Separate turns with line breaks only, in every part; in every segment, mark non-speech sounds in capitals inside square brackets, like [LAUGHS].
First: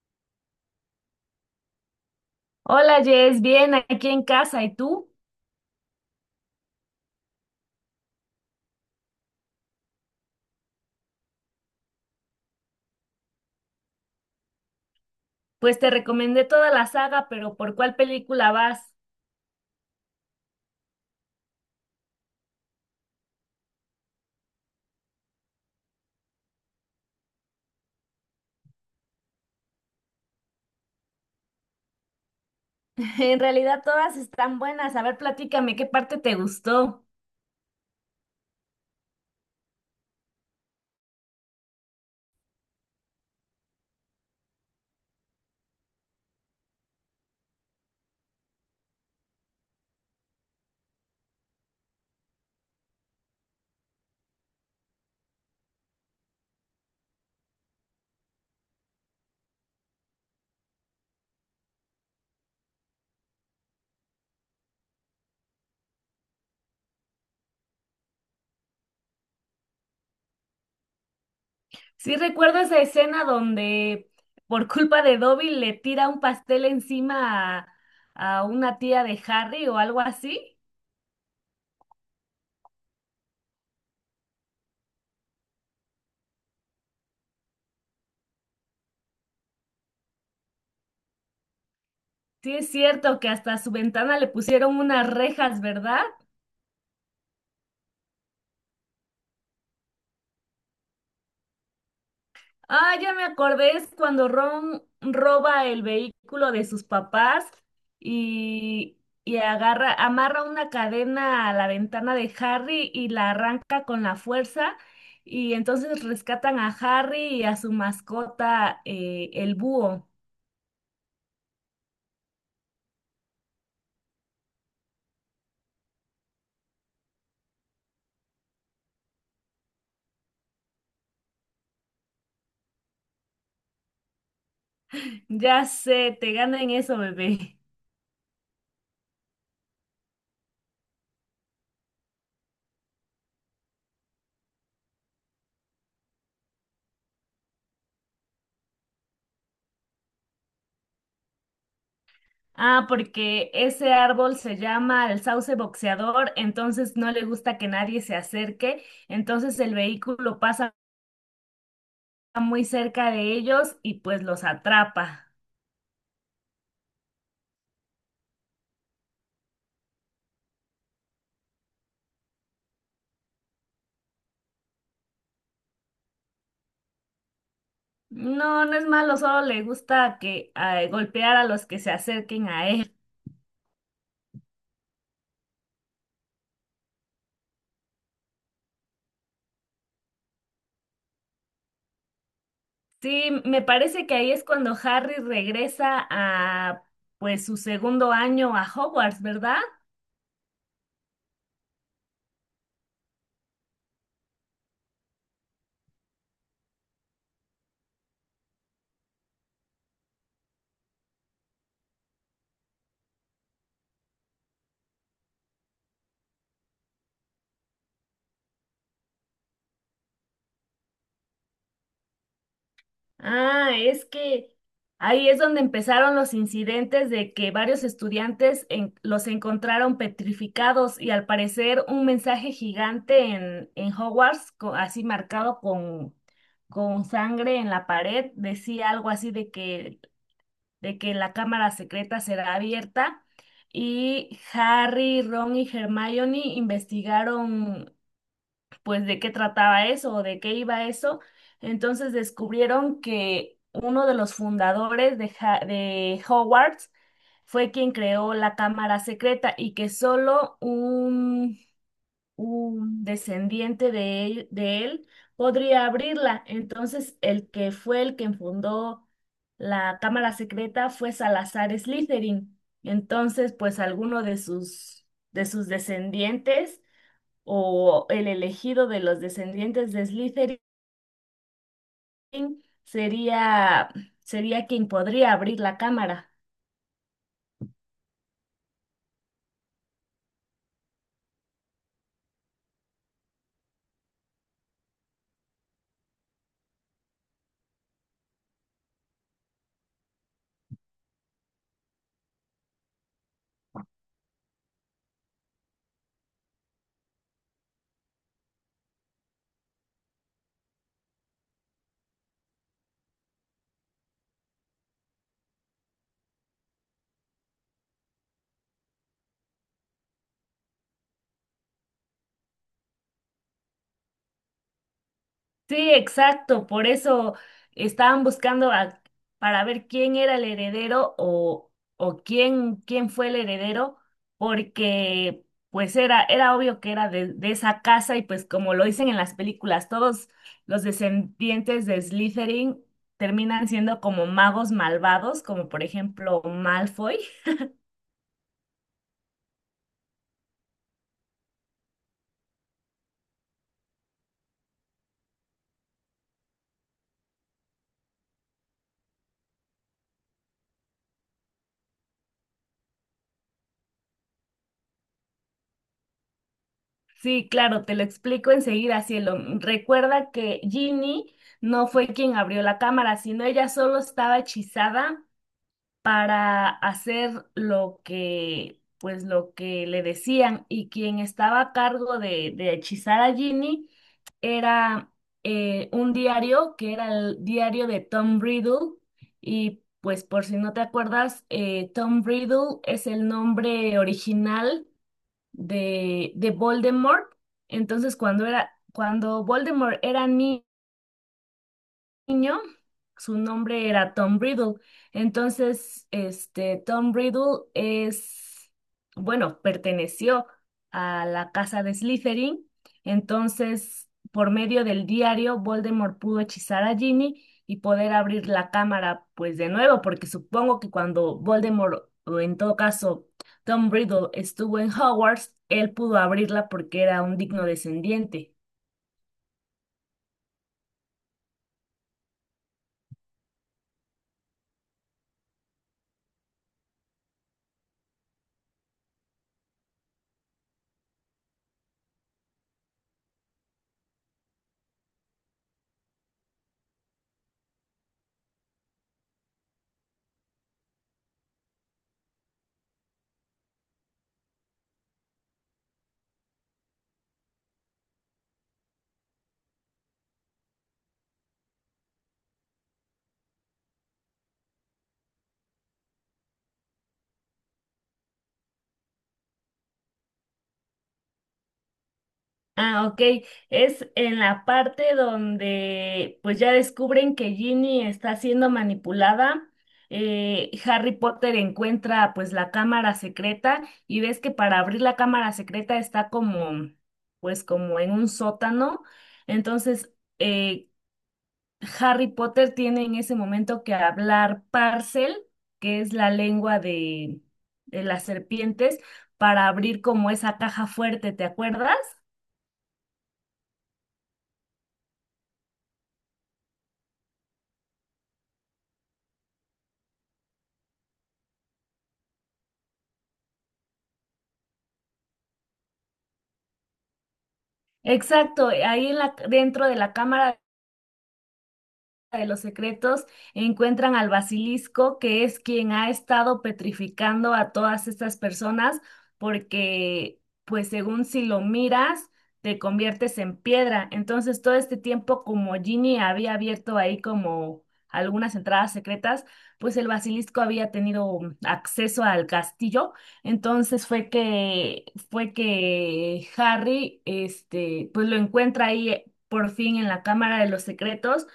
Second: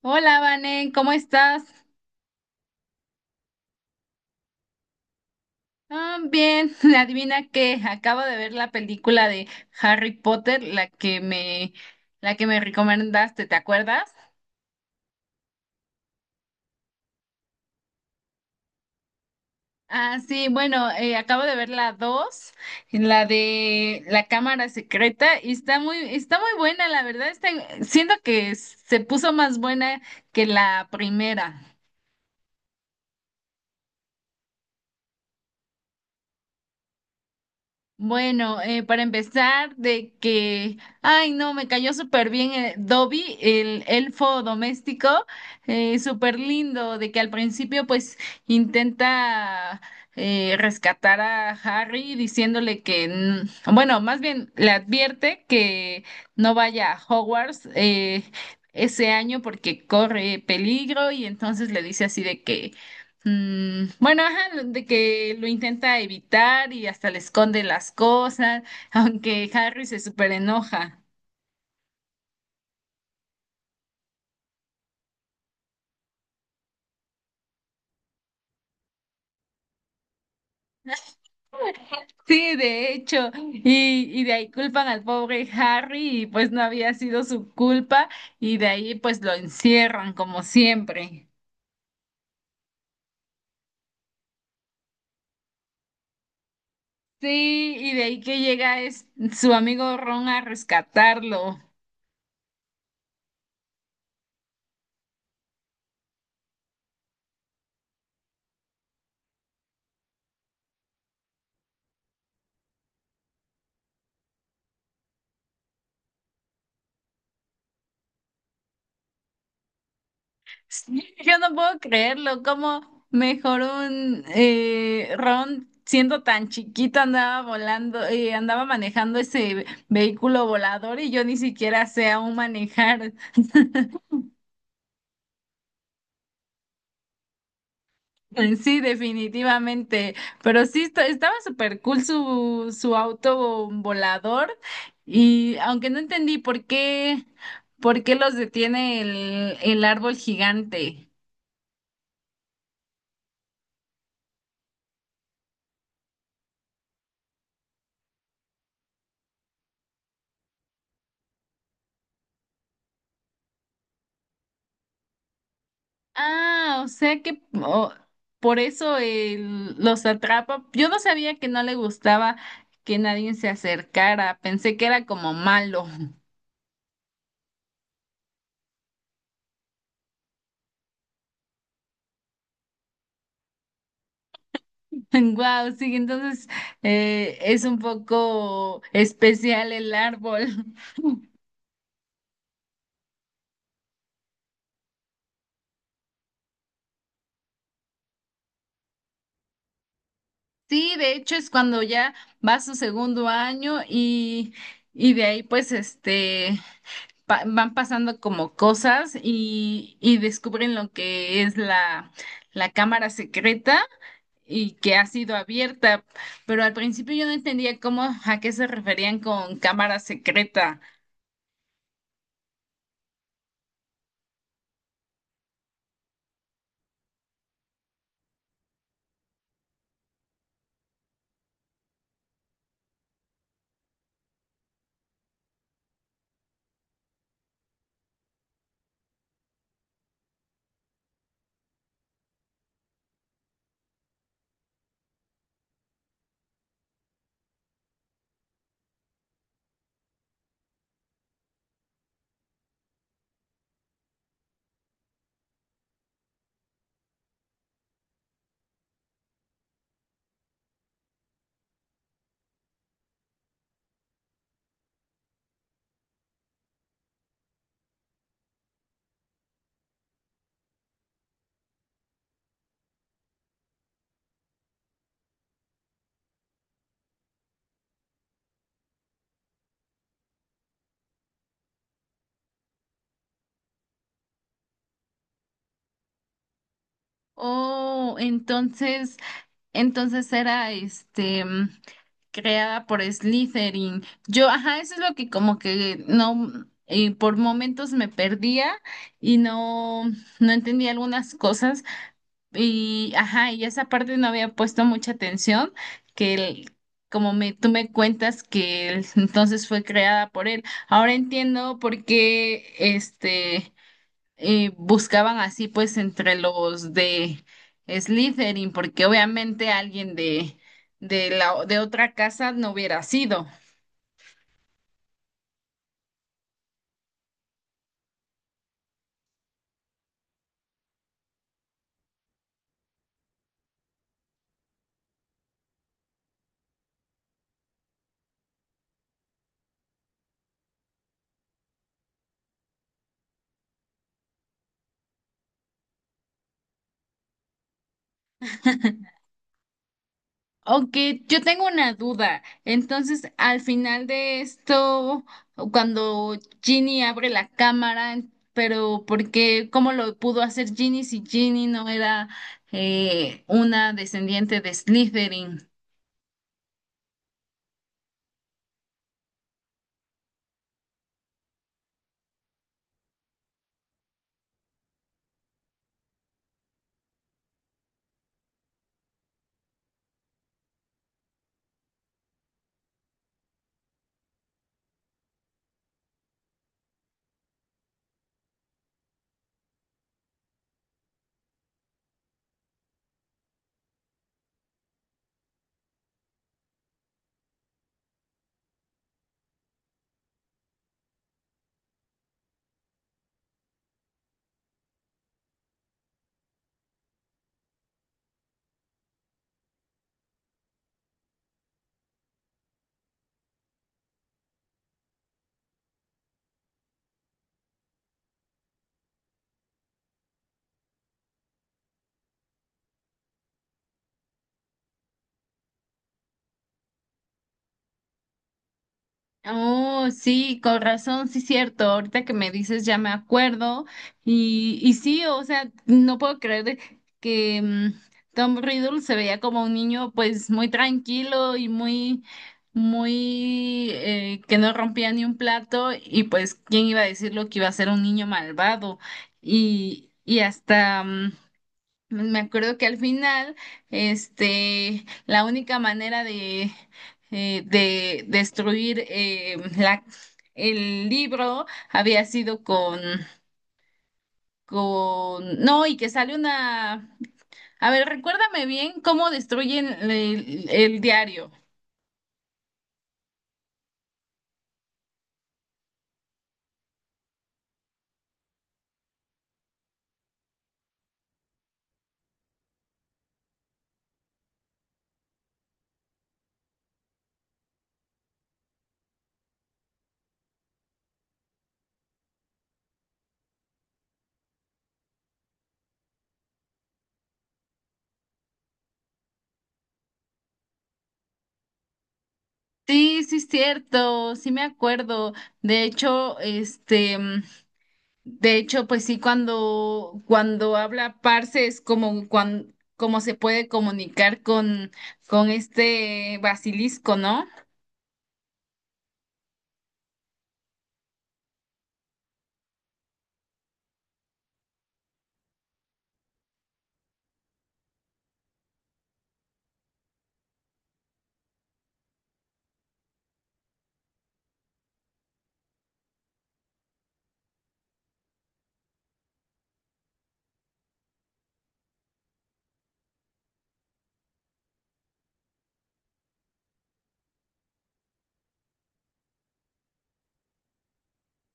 Hola, Vanen, ¿cómo estás?
Hola Jess, bien, aquí en casa. ¿Y tú?
Ah, bien, [LAUGHS] adivina que acabo de ver la película de Harry Potter, la que me recomendaste, ¿te acuerdas?
Pues te recomendé toda la saga, pero ¿por cuál película vas?
Ah, sí, bueno, acabo de ver la 2, la de la cámara secreta, y está muy buena, la verdad, está, siento que se puso más buena que la primera.
[LAUGHS] En realidad todas están buenas. A ver, platícame, ¿qué parte te gustó?
Bueno, para empezar, de que, ay, no, me cayó súper bien, Dobby, el elfo doméstico, súper lindo, de que al principio pues intenta, rescatar a Harry diciéndole que, bueno, más bien le advierte que no vaya a Hogwarts ese año porque corre peligro y entonces le dice así de que... Mm, bueno, ajá, de que lo intenta evitar y hasta le esconde las cosas, [LAUGHS] aunque Harry se súper enoja.
Sí recuerdo esa escena donde por culpa de Dobby le tira un pastel encima a una tía de Harry o algo así.
Sí, de hecho, y de ahí culpan al pobre Harry y pues no había sido su culpa y de ahí pues lo encierran como siempre.
Sí es cierto que hasta su ventana le pusieron unas rejas, ¿verdad?
Sí, y de ahí que llega es su amigo Ron a rescatarlo.
Ah, ya me acordé, es cuando Ron roba el vehículo de sus papás y, y agarra, amarra una cadena a la ventana de Harry y la arranca con la fuerza. Y entonces rescatan a Harry y a su mascota, el búho.
Sí, [LAUGHS] yo no puedo creerlo, cómo mejor un, Ron siendo tan chiquito andaba volando, andaba manejando ese vehículo volador y yo ni siquiera sé aún manejar. [LAUGHS]
Ya sé, te gana en eso, bebé.
Sí, definitivamente, pero sí estaba súper cool su auto volador y aunque no entendí por qué los detiene el árbol gigante.
Ah, porque ese árbol se llama el sauce boxeador, entonces no le gusta que nadie se acerque, entonces el vehículo pasa muy cerca de ellos y pues los atrapa.
Ah, o sea que por eso él los atrapa. Yo no sabía que no le gustaba que nadie se acercara. Pensé que era como malo. [LAUGHS]
No, no es malo, solo le gusta que golpear a los que se acerquen a él.
Wow, sí, entonces es un poco especial el árbol. [LAUGHS]
Sí, me parece que ahí es cuando Harry regresa a pues su segundo año a Hogwarts, ¿verdad?
Sí, de hecho es cuando ya va su segundo año y de ahí pues este van pasando como cosas y descubren lo que es la cámara secreta. Y que ha sido abierta, pero al principio yo no entendía cómo a qué se referían con cámara secreta.
Ah, es que ahí es donde empezaron los incidentes de que varios estudiantes los encontraron petrificados y al parecer un mensaje gigante en Hogwarts, así marcado con sangre en la pared, decía algo así de de que la cámara secreta será abierta. Y Harry, Ron y Hermione investigaron pues de qué trataba eso o de qué iba eso. Entonces descubrieron que uno de los fundadores de Hogwarts fue quien creó la cámara secreta y que solo un descendiente de él podría abrirla. Entonces el que fue el que fundó la cámara secreta fue Salazar Slytherin. Entonces, pues alguno de de sus descendientes o el elegido de los descendientes de Slytherin sería, sería quien podría abrir la cámara.
Oh, entonces era este, creada por Slytherin. Yo, ajá, eso es lo que como que no, por momentos me perdía y no entendía algunas cosas. Y, ajá, y esa parte no había puesto mucha atención, que el- como me, tú me cuentas [LAUGHS] entonces fue creada por él. Ahora entiendo por qué este, buscaban así pues entre los de Slytherin, porque obviamente alguien de otra casa no hubiera sido.
Sí, exacto, por eso estaban para ver quién era el heredero o quién fue el heredero, porque pues era obvio que era de esa casa y pues como lo dicen en las películas, todos los descendientes de Slytherin terminan siendo como magos malvados, como por ejemplo Malfoy.
Aunque yo tengo una duda. Entonces, al final de esto, cuando Ginny abre la cámara, pero ¿por qué? ¿Cómo lo pudo hacer Ginny si Ginny no era, una descendiente de Slytherin?
Sí, claro, te lo explico enseguida, cielo. Recuerda que Ginny no fue quien abrió la cámara, sino ella solo estaba hechizada para hacer lo pues lo que le decían. Y quien estaba a cargo de hechizar a Ginny era un diario que era el diario de Tom Riddle. Y pues por si no te acuerdas, Tom Riddle es el nombre original de Voldemort. Entonces, cuando Voldemort era niño, su nombre era Tom Riddle. Entonces, este, Tom Riddle bueno, perteneció a la casa de Slytherin. Entonces, por medio del diario, Voldemort pudo hechizar a Ginny y poder abrir la cámara, pues de nuevo, porque supongo que cuando Voldemort, o en todo caso, Tom Riddle estuvo en Hogwarts, él pudo abrirla porque era un digno descendiente.
Oh, sí, con razón, sí, cierto. Ahorita que me dices ya me acuerdo. Y sí, o sea, no puedo creer que, Tom Riddle se veía como un niño pues muy tranquilo y muy, muy, que no rompía ni un plato y pues, ¿quién iba a decirlo que iba a ser un niño malvado? Y hasta... me acuerdo que al final, este, la única manera de destruir, el libro había sido con, no, y que sale una, a ver, recuérdame bien cómo destruyen el diario.
Ah, ok. Es en la parte donde pues ya descubren que Ginny está siendo manipulada. Harry Potter encuentra pues la cámara secreta y ves que para abrir la cámara secreta está como pues como en un sótano. Entonces eh, Harry Potter tiene en ese momento que hablar Parcel, que es la lengua de las serpientes, para abrir como esa caja fuerte, ¿te acuerdas?
Sí, sí es cierto, sí me acuerdo. De hecho, este, de hecho, pues sí, cuando habla Parse es como, como se puede comunicar con este basilisco, ¿no?
Exacto, ahí en dentro de la cámara de los secretos encuentran al basilisco, que es quien ha estado petrificando a todas estas personas, porque pues según si lo miras, te conviertes en piedra. Entonces todo este tiempo como Ginny había abierto ahí como algunas entradas secretas, pues el basilisco había tenido acceso al castillo. Entonces fue que Harry este pues lo encuentra ahí por fin en la Cámara de los Secretos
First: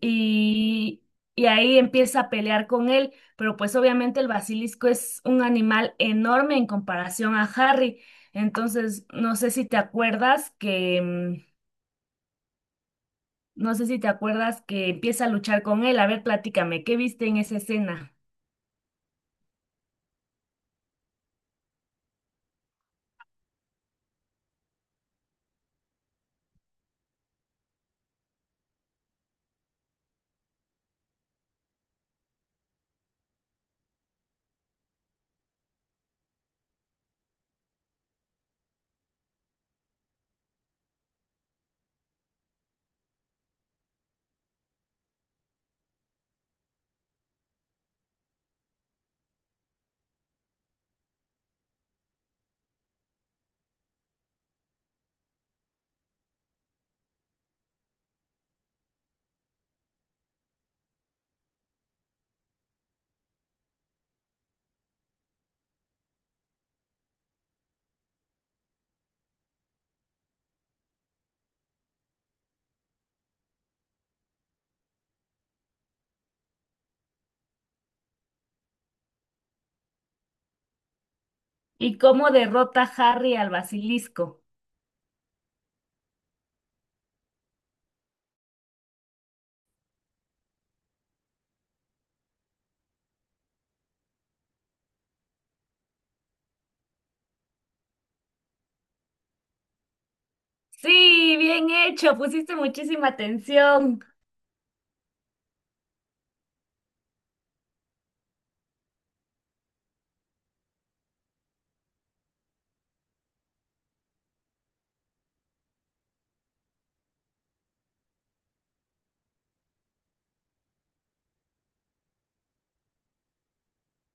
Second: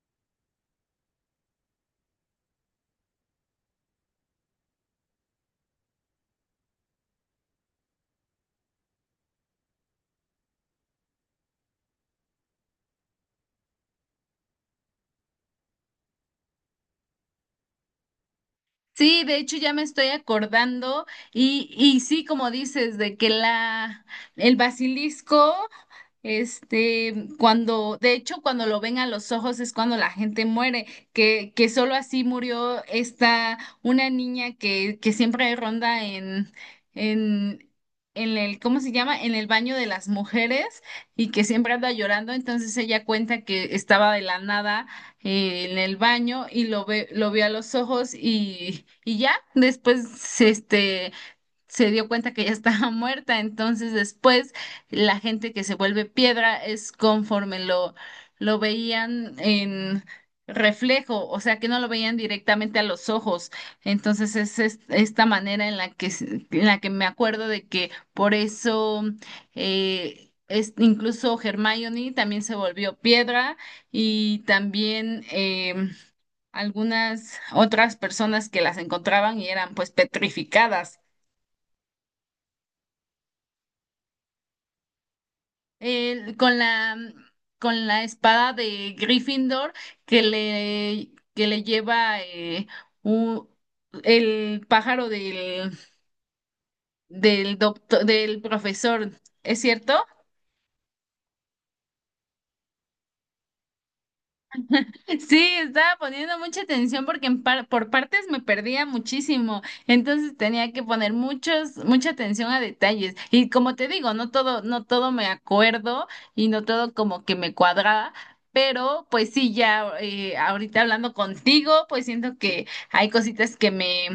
y, y ahí empieza a pelear con él, pero pues obviamente el basilisco es un animal enorme en comparación a Harry. Entonces, no sé si te acuerdas que empieza a luchar con él. A ver, platícame, ¿qué viste en esa escena?
Sí, de hecho ya me estoy acordando y sí, como dices, de que el basilisco, este, cuando, de hecho, cuando lo ven a los ojos es cuando la gente muere, que solo así murió esta, una niña que siempre ronda en, en el, ¿cómo se llama? En el baño de las mujeres y que siempre anda llorando, entonces ella cuenta que estaba de la nada, en el baño y lo vio a los ojos y ya, después, este, se dio cuenta que ya estaba [LAUGHS] muerta. Entonces después la gente que se vuelve piedra es conforme lo veían en reflejo, o sea que no lo veían directamente a los ojos. Entonces es, esta manera en la que, en la que me acuerdo de que por eso... incluso Hermione también se volvió piedra y también, algunas otras personas que las encontraban y eran pues petrificadas.
¿Y cómo derrota Harry al basilisco?
eh, con la, con la espada de Gryffindor que le lleva, u- el pájaro del, del doctor, del profesor, ¿es cierto?
Sí, bien hecho, pusiste muchísima atención.
Sí, estaba poniendo mucha atención porque en por partes me perdía muchísimo, entonces tenía que poner mucha atención a detalles. Y como te digo, no todo me acuerdo y no todo como que me cuadraba, pero pues sí, ya, ahorita hablando contigo, pues siento que hay cositas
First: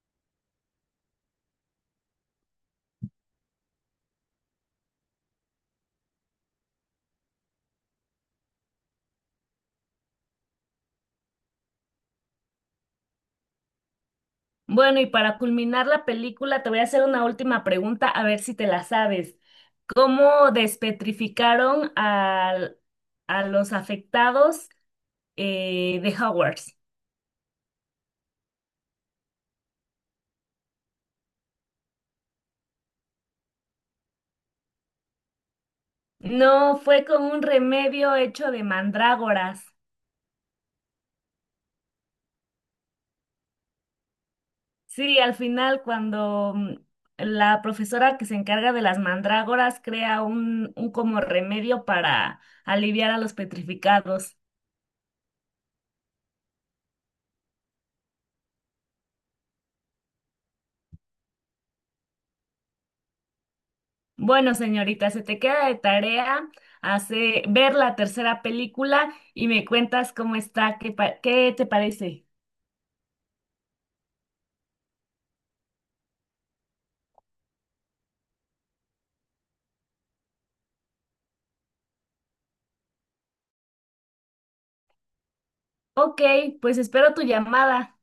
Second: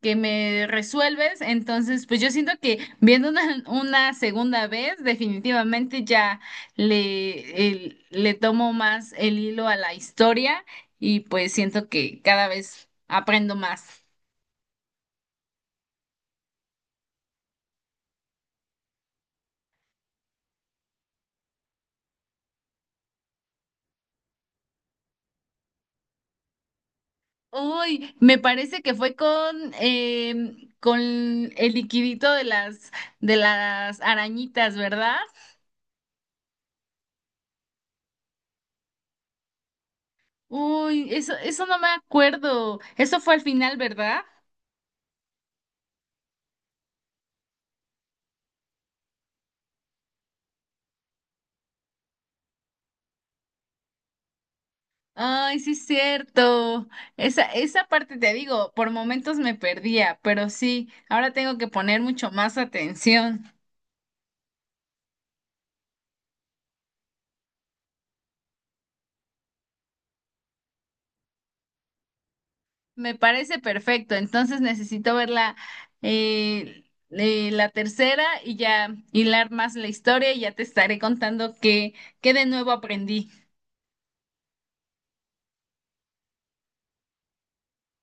que me resuelves. Entonces, pues yo siento que viendo una, [LAUGHS] una segunda vez, definitivamente ya le tomo más el hilo a la historia y pues siento que cada vez aprendo más.
Bueno, y para culminar la película, te voy a hacer una última pregunta, a ver si te la sabes. ¿Cómo despetrificaron a los afectados de Hogwarts?
Uy, me parece que fue con, con el liquidito de las arañitas, ¿verdad?
No, fue con un remedio hecho de mandrágoras.
Uy, eso no me acuerdo. Eso fue al final, ¿verdad?
Sí, al final cuando la profesora que se encarga de las mandrágoras crea un como remedio para aliviar a los petrificados.
Ay, sí, es cierto. Esa parte te digo, por momentos me perdía, pero sí, ahora tengo que poner mucho más atención.
Bueno, señorita, se te queda de tarea hace, ver la tercera película y me cuentas cómo está, qué te parece.
Me parece perfecto, entonces necesito ver eh, la tercera y ya hilar más la historia y ya te estaré contando qué, qué de nuevo aprendí.
Ok, pues espero tu llamada.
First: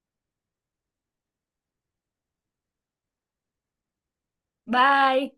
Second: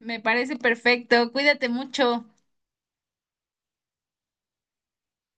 Me parece perfecto, cuídate mucho.
Bye.